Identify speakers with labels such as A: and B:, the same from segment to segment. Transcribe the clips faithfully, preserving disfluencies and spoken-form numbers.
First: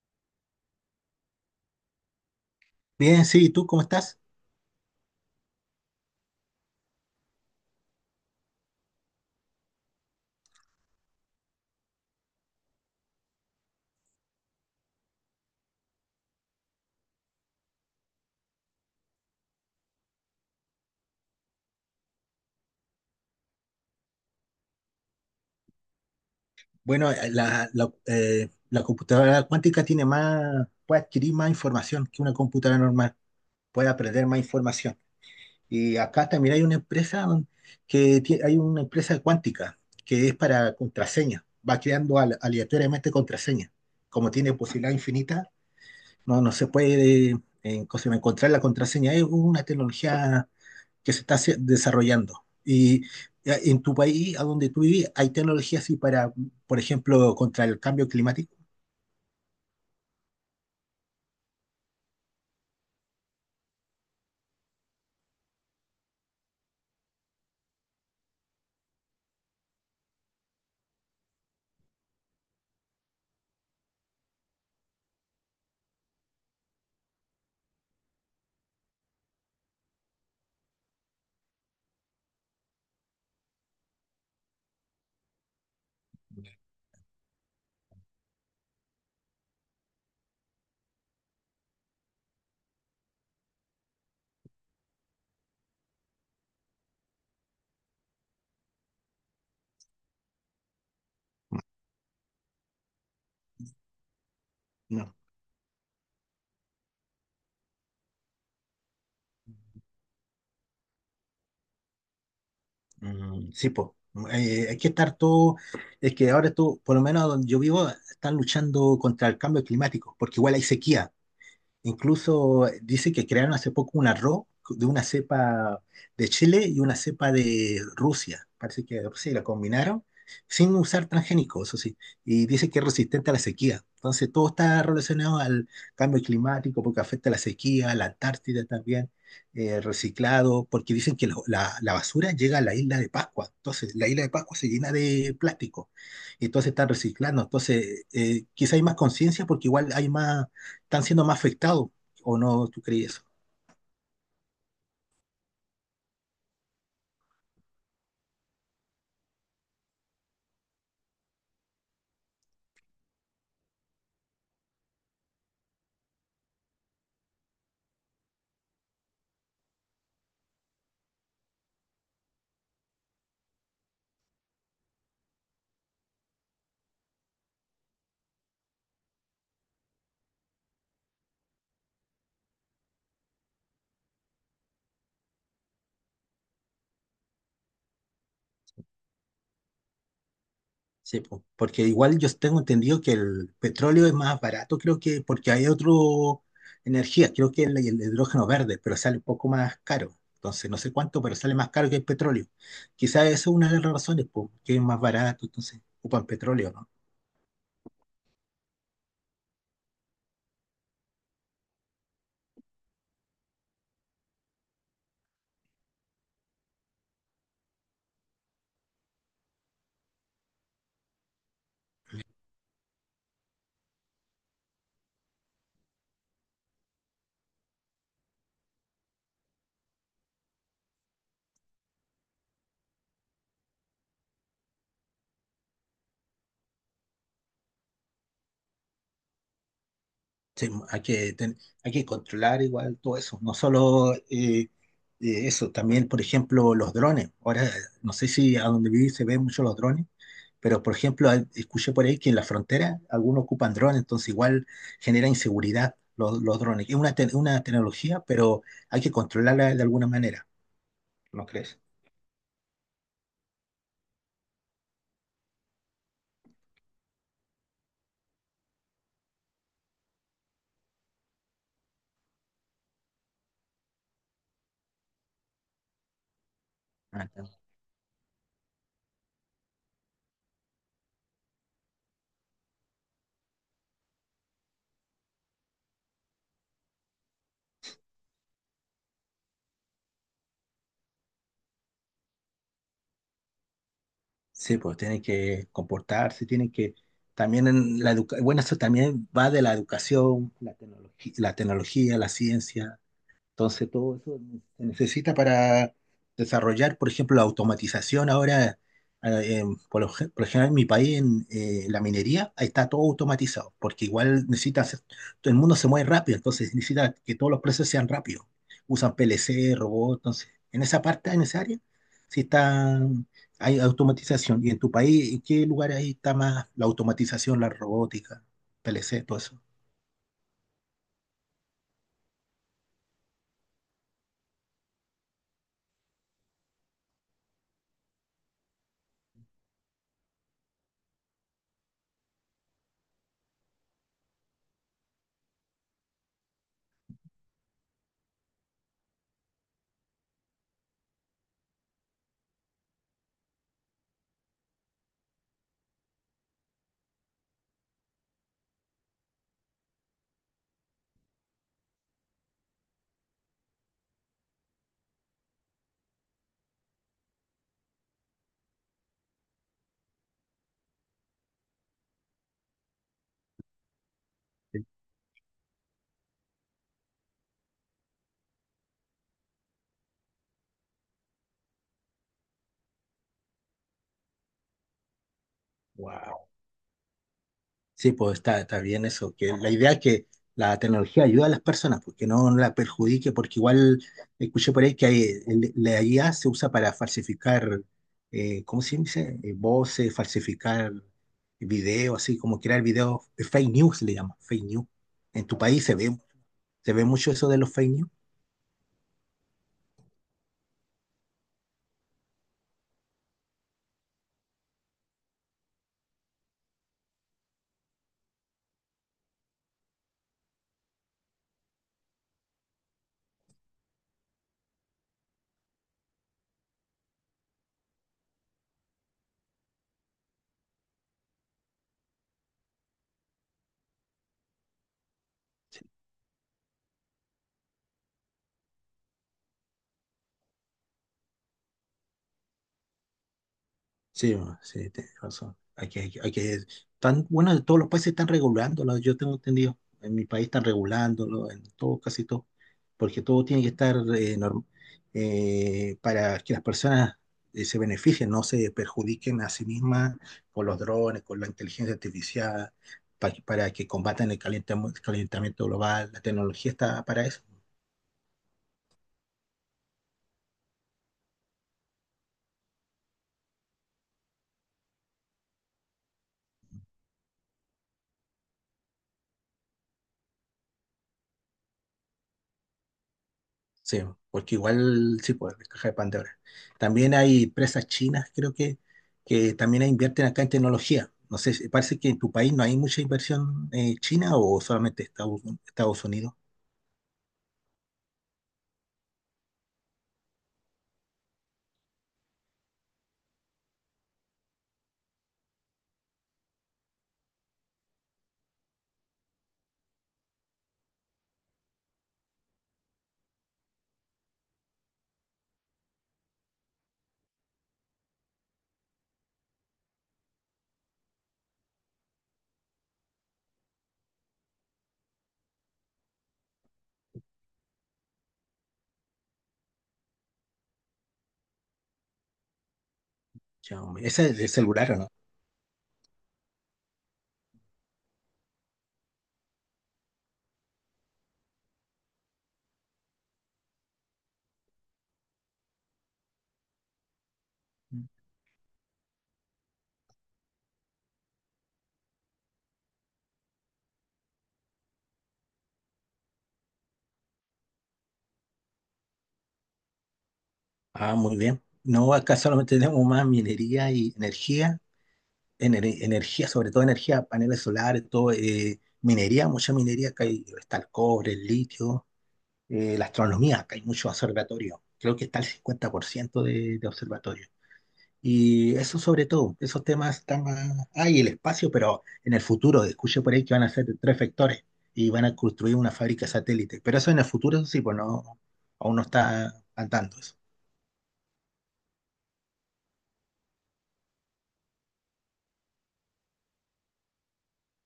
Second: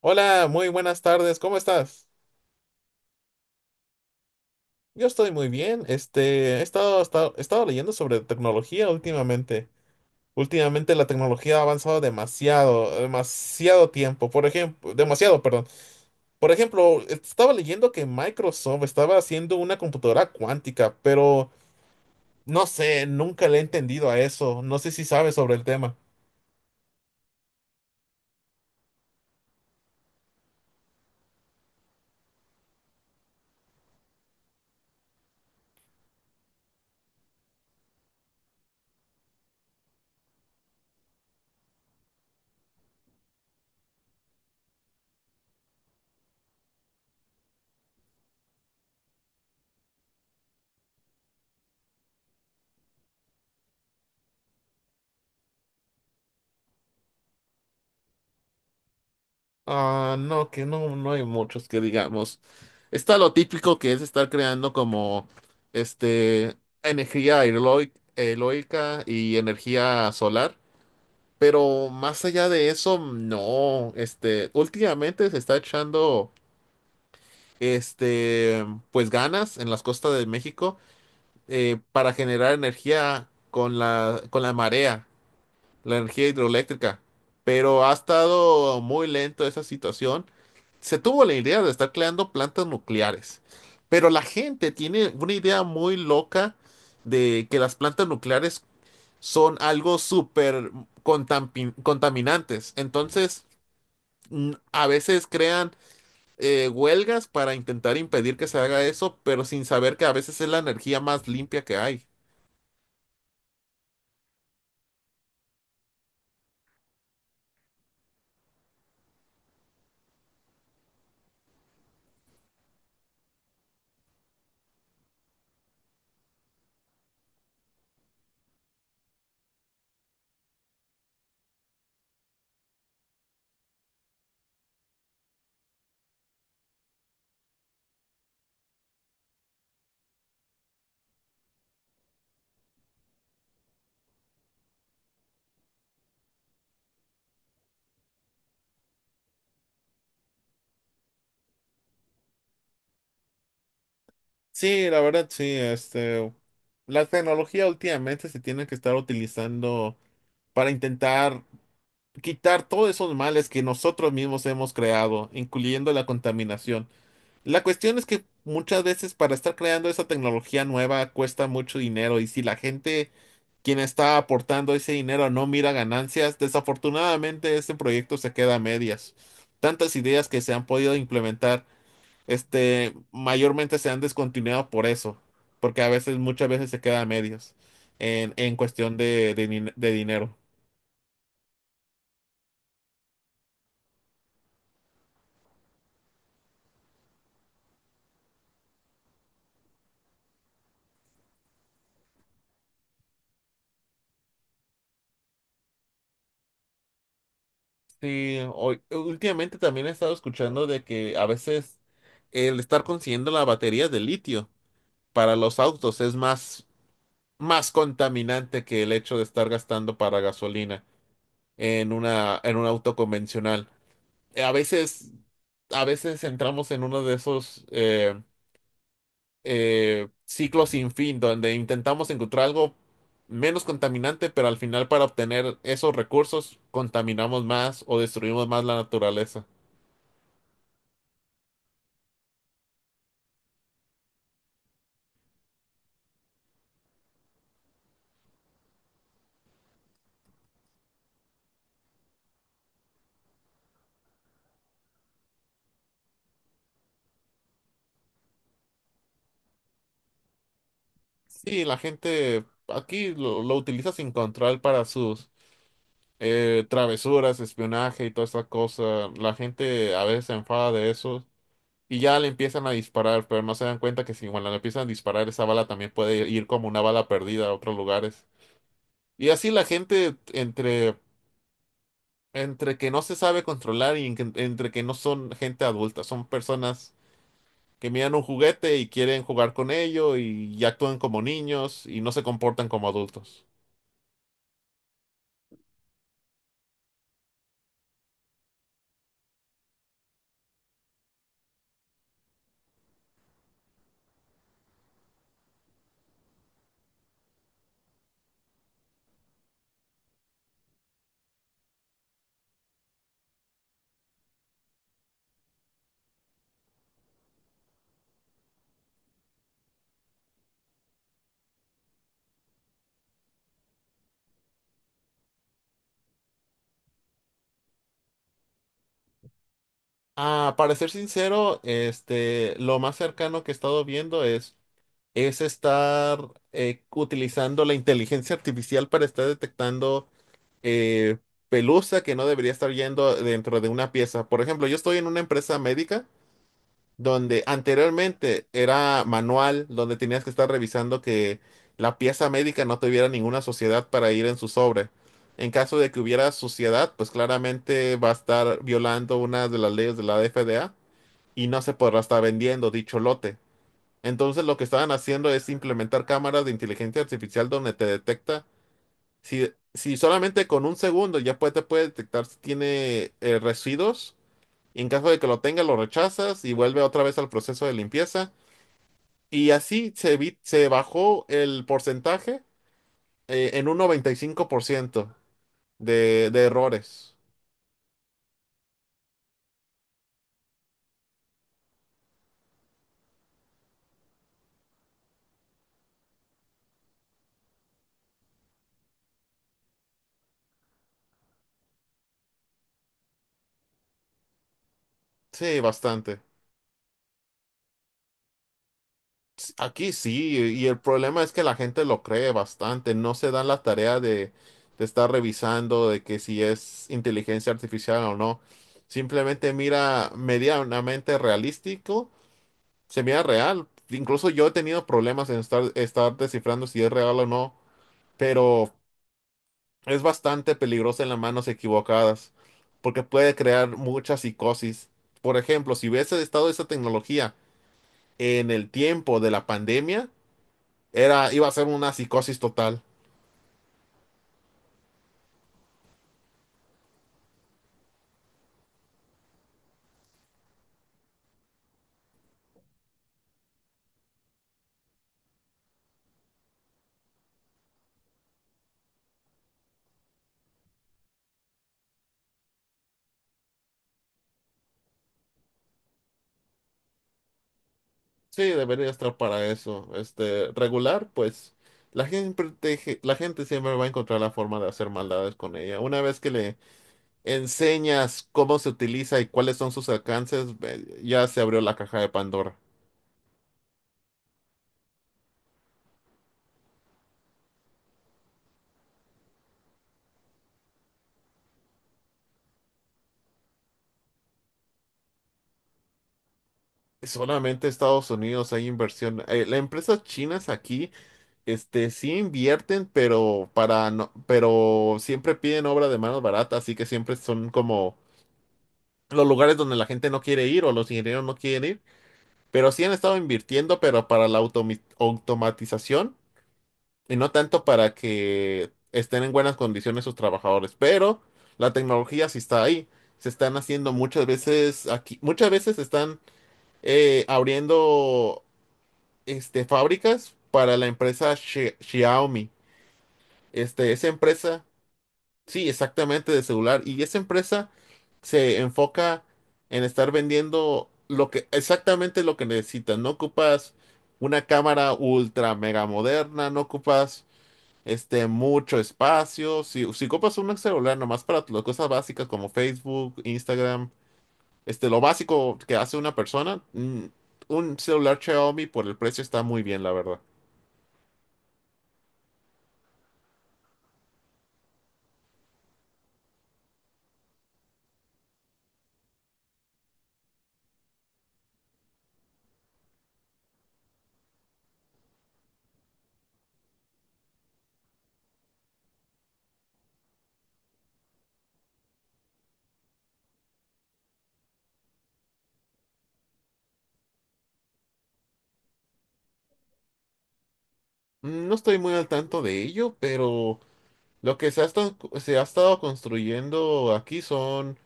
A: Hola, muy buenas tardes, ¿cómo estás?
B: Bien, sí, ¿y tú cómo estás?
A: Yo estoy muy bien. Este, he estado, estado, he estado leyendo sobre tecnología últimamente. Últimamente la tecnología ha avanzado demasiado, demasiado tiempo. Por ejemplo, demasiado, perdón. Por ejemplo, estaba leyendo que Microsoft estaba haciendo una computadora cuántica, pero no sé, nunca le he entendido a eso. No sé si sabes sobre el tema.
B: Bueno, eh, la, la, eh, la computadora cuántica tiene más, puede adquirir más información que una computadora normal, puede aprender más información. Y acá también hay una empresa don- que tie- hay una empresa cuántica que es para contraseña, va creando al- aleatoriamente contraseña. Como tiene posibilidad infinita, no, no se puede eh, en- encontrar la contraseña. Es una tecnología que se está haci- desarrollando. Y eh, en tu país, a donde tú vivís, ¿hay tecnología así para, por ejemplo, contra el cambio climático?
A: Ah, no, que no, no hay muchos que digamos. Está lo típico que es estar creando como este energía aeroi- eólica y energía solar, pero más allá de eso, no. Este, últimamente se está echando este pues ganas en las costas de México, eh, para generar energía con la con la marea, la energía hidroeléctrica, pero ha estado muy lento esa situación. Se tuvo la idea de estar creando plantas nucleares, pero la gente tiene una idea muy loca de que las plantas nucleares son algo súper contamin- contaminantes. Entonces, mm, a
B: No.
A: veces crean eh, huelgas para intentar impedir que se haga eso, pero sin saber que a veces es la energía más limpia que hay.
B: Mm, sí, pues, hay que estar todo, es que ahora tú, por lo menos donde yo vivo, están luchando contra el cambio climático, porque igual hay sequía. Incluso eh, dice que crearon hace poco un arroz de una cepa de Chile y una cepa de Rusia. Parece que pues sí, la combinaron sin usar transgénicos, eso sí. Y dice que es resistente a la sequía. Entonces todo está relacionado al cambio climático porque afecta a la sequía, la Antártida también, eh, reciclado, porque dicen que lo- la, la basura llega a la isla de Pascua. Entonces la isla de Pascua se llena de plástico. Y entonces están reciclando. Entonces eh, quizá hay más conciencia porque igual hay más, están siendo más afectados, ¿o no tú crees eso?
A: Sí, la verdad, sí. este, la tecnología últimamente se tiene que estar utilizando para intentar quitar todos esos males que nosotros mismos hemos creado, incluyendo la contaminación. La cuestión es que muchas veces para estar creando esa tecnología nueva cuesta mucho dinero, y si la gente, quien está aportando ese dinero, no mira ganancias, desafortunadamente este proyecto se queda a medias. Tantas ideas que se han podido implementar, este, mayormente se han descontinuado por eso, porque a veces, muchas veces se queda a medias en, en cuestión de, de, din- de dinero.
B: Sí, po, porque igual yo tengo entendido que el petróleo es más barato, creo que porque hay otro energía, creo que el, el hidrógeno verde, pero sale un poco más caro. Entonces, no sé cuánto, pero sale más caro que el petróleo. Quizás esa es una de las razones, po, que es más barato, entonces ocupan petróleo, ¿no?
A: Sí, hoy, últimamente también he estado escuchando de que a veces el estar consiguiendo la batería de litio para los autos es más, más contaminante que el hecho de estar gastando para gasolina en una, en un auto convencional. Eh, A veces, a veces entramos en uno de esos eh, eh, ciclo sin fin, donde intentamos encontrar algo menos contaminante, pero al final para obtener esos recursos contaminamos más o destruimos más la naturaleza.
B: Sí, hay que, ten- hay que controlar igual todo eso, no solo eh, eh, eso, también, por ejemplo, los drones. Ahora, no sé si a donde viví se ven mucho los drones, pero por ejemplo, al- escuché por ahí que en la frontera algunos ocupan drones, entonces igual genera inseguridad los, los drones. Es una, te- una tecnología, pero hay que controlarla de alguna manera, ¿no
A: Sí, la
B: crees?
A: gente aquí lo, lo utiliza sin control para sus eh, travesuras, espionaje y toda esa cosa. La gente a veces se enfada de eso. Y ya le empiezan a disparar, pero no se dan cuenta que si cuando le empiezan a disparar, esa bala también puede ir como una bala
B: Ah,
A: perdida a
B: está.
A: otros lugares. Y así la gente entre. Entre que no se sabe controlar y en que- entre que no son gente adulta, son personas que miran un juguete y quieren jugar con ello, y, y actúan como niños y no se comportan como adultos.
B: Sí, pues tienen que comportarse, tienen que también en la educa- bueno, eso también va de la educación, la tecnología, la tecnología, la ciencia. Entonces, todo eso se necesita para desarrollar, por ejemplo, la automatización. Ahora, eh, em, por lo, gen- por lo general, en mi país, en eh, la minería, ahí está todo automatizado, porque igual necesita hacer, todo el mundo se mueve rápido, entonces necesita que todos los procesos sean rápidos. Usan P L C, robots, entonces, en esa parte, en esa área, sí está, hay automatización. ¿Y en tu país, en qué lugar ahí está más la automatización, la robótica, P L C, todo eso?
A: Ah, para ser sincero, este, lo más cercano que he estado viendo es, es estar eh, utilizando la inteligencia artificial para estar detectando eh, pelusa que no debería estar yendo dentro de una pieza. Por ejemplo, yo estoy en una empresa médica donde anteriormente era manual, donde tenías que estar revisando que la pieza médica no tuviera ninguna suciedad para ir en su sobre. En caso de que hubiera suciedad, pues claramente va a estar violando una de las leyes de la F D A y no se podrá estar vendiendo dicho lote. Entonces lo que estaban haciendo es implementar cámaras de inteligencia artificial donde te detecta si, si solamente con un segundo ya puede, te puede detectar si tiene eh, residuos, y en caso de que lo tenga, lo rechazas y vuelve otra vez al proceso de limpieza. Y así se, vi se bajó el porcentaje eh, en un noventa y cinco por ciento de, de
B: Wow.
A: errores.
B: Sí, pues está, está bien eso, que la idea es que la tecnología ayuda a las personas, porque no, no la perjudique, porque igual escuché por ahí que hay- el- la I A se usa para falsificar, eh, ¿cómo se dice? Eh, voces, falsificar videos, así como crear videos, eh, fake news le llaman, fake news. ¿En tu
A: Sí,
B: país se ve,
A: bastante.
B: se ve mucho eso de los fake news?
A: S- Aquí sí, y el problema es que la gente lo cree bastante, no se dan la tarea de, de estar revisando de que si es inteligencia artificial o no. Simplemente mira medianamente realístico, se mira real. Incluso yo he tenido problemas en estar, estar descifrando si es real o no, pero es bastante peligrosa en las manos equivocadas, porque puede crear mucha psicosis. Por ejemplo, si hubiese estado esa tecnología en el tiempo de la pandemia, era, iba a ser una psicosis total.
B: Sí, bueno, sí, tienes razón. Hay que, hay que, hay que- tan, bueno, en todos los países están regulándolo, yo tengo entendido. En mi país están regulándolo, en todo, casi todo. Porque todo tiene que estar eh, norm- eh, para que las personas eh, se beneficien, no se perjudiquen a sí mismas con los drones, con la inteligencia artificial, pa- para que combatan el calentamo- calentamiento global. La tecnología está para eso.
A: Sí, debería estar para eso. Este, regular, pues la gente, te- la gente siempre va a encontrar la forma de hacer maldades con ella. Una vez que le enseñas cómo se utiliza y cuáles son sus alcances, ve- ya se abrió la caja de Pandora.
B: Sí, porque igual sí, pues, la caja de Pandora. También hay empresas chinas, creo que, que también invierten acá en tecnología. No sé, si- parece que en tu país no hay mucha inversión eh, china o solamente Estados, Estados Unidos.
A: Solamente Estados Unidos hay inversión. Eh, las empresas chinas aquí, este, sí invierten, pero para no, pero siempre piden obra de mano barata, así que siempre son como los lugares donde la gente no quiere ir o los ingenieros no quieren ir. Pero sí han estado invirtiendo, pero para la automi- automatización, y no tanto para que estén en buenas condiciones sus trabajadores. Pero la tecnología sí está ahí. Se están haciendo muchas veces aquí, muchas veces están eh, abriendo este, fábricas para la empresa Xi- Xiaomi. Este,
B: Xiaomi.
A: esa
B: Ese es de
A: empresa,
B: celular, ¿o no?
A: sí, exactamente de celular. Y esa empresa se enfoca en estar vendiendo lo que, exactamente lo que necesitas. No ocupas una cámara ultra mega moderna, no ocupas este, mucho espacio. Si, si ocupas un celular nomás para las cosas básicas como Facebook, Instagram, este, lo básico que hace una persona, mm, un celular Xiaomi por el precio está muy bien, la verdad.
B: Ah, muy bien. No, acá solamente tenemos más minería y energía, ener- energía, sobre todo energía, paneles solares, todo, eh, minería, mucha minería, acá hay- está el cobre, el litio, eh, la astronomía, acá hay muchos observatorios, creo que está el cincuenta por ciento de, de observatorios. Y eso sobre todo, esos temas están más... Hay el espacio, pero en el futuro, escuché por ahí que van a ser tres vectores y van a construir una fábrica satélite. Pero eso en el futuro, eso sí, pues no, aún no está andando eso.
A: No estoy muy al tanto de ello, pero lo que se ha estado, se ha estado construyendo aquí son,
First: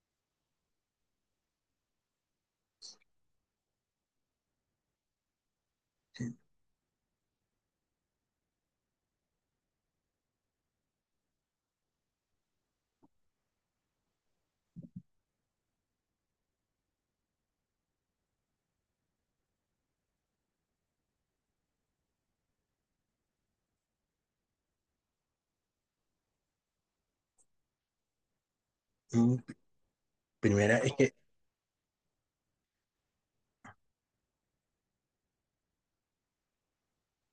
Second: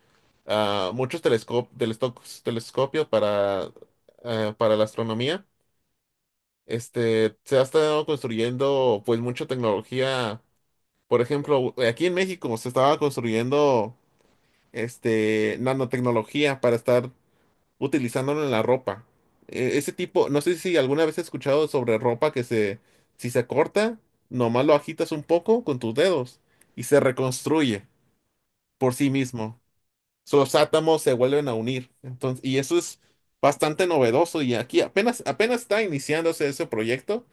A: ah, muchos telescop- telesto- telescopios para, ah, para la astronomía. Este, se ha estado construyendo pues mucha tecnología. Por ejemplo, aquí en México se estaba construyendo este, nanotecnología para estar utilizándolo en la ropa. E- ese tipo, no sé si alguna vez has escuchado sobre ropa que se, si se corta, nomás lo agitas un poco con tus dedos y se reconstruye por sí
B: Mm,
A: mismo. So, los
B: primera es
A: átomos se
B: que
A: vuelven a unir. Entonces, y eso es bastante novedoso, y aquí apenas, apenas está iniciándose ese proyecto,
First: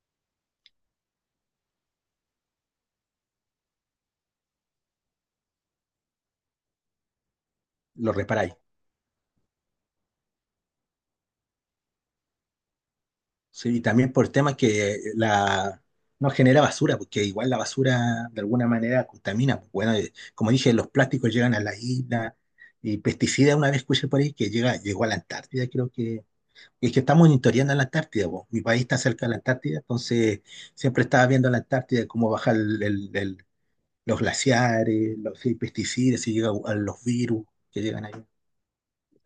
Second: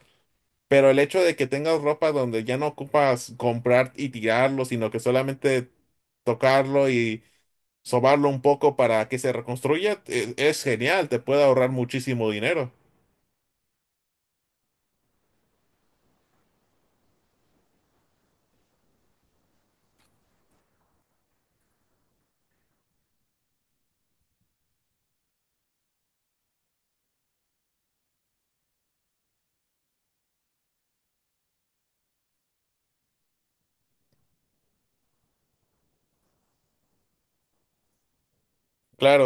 A: pero el hecho de que tengas ropa donde ya no ocupas comprar y tirarlo, sino que solamente tocarlo y
B: lo
A: sobarlo un
B: reparáis.
A: poco para que se reconstruya, e- es, genial, te puede ahorrar muchísimo dinero.
B: Sí, y también por temas que la, no genera basura, porque igual la basura de alguna manera contamina, pues. Bueno, eh, como dije, los plásticos llegan a la isla y pesticidas, una vez escuché por ahí que llega, llegó a la Antártida, creo que. Es que estamos monitoreando a la Antártida, po. Mi país está cerca de la Antártida, entonces siempre estaba viendo a la Antártida cómo bajar el- el- el- los glaciares, los si hay pesticidas, si llegan a los virus que llegan ahí.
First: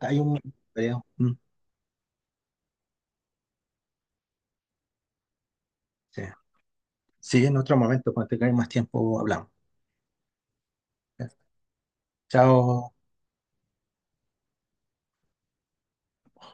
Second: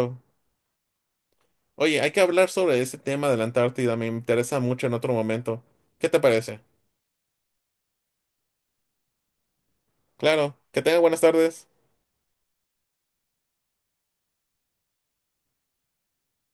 B: Hay un, creo. Mm,
A: Oye, hay que hablar sobre ese tema de la Antártida, me interesa mucho en otro momento. ¿Qué te
B: sí.
A: parece?
B: Sí, en otro momento, cuando tengáis más tiempo, hablamos.
A: Claro, que tenga buenas tardes.
B: Chao.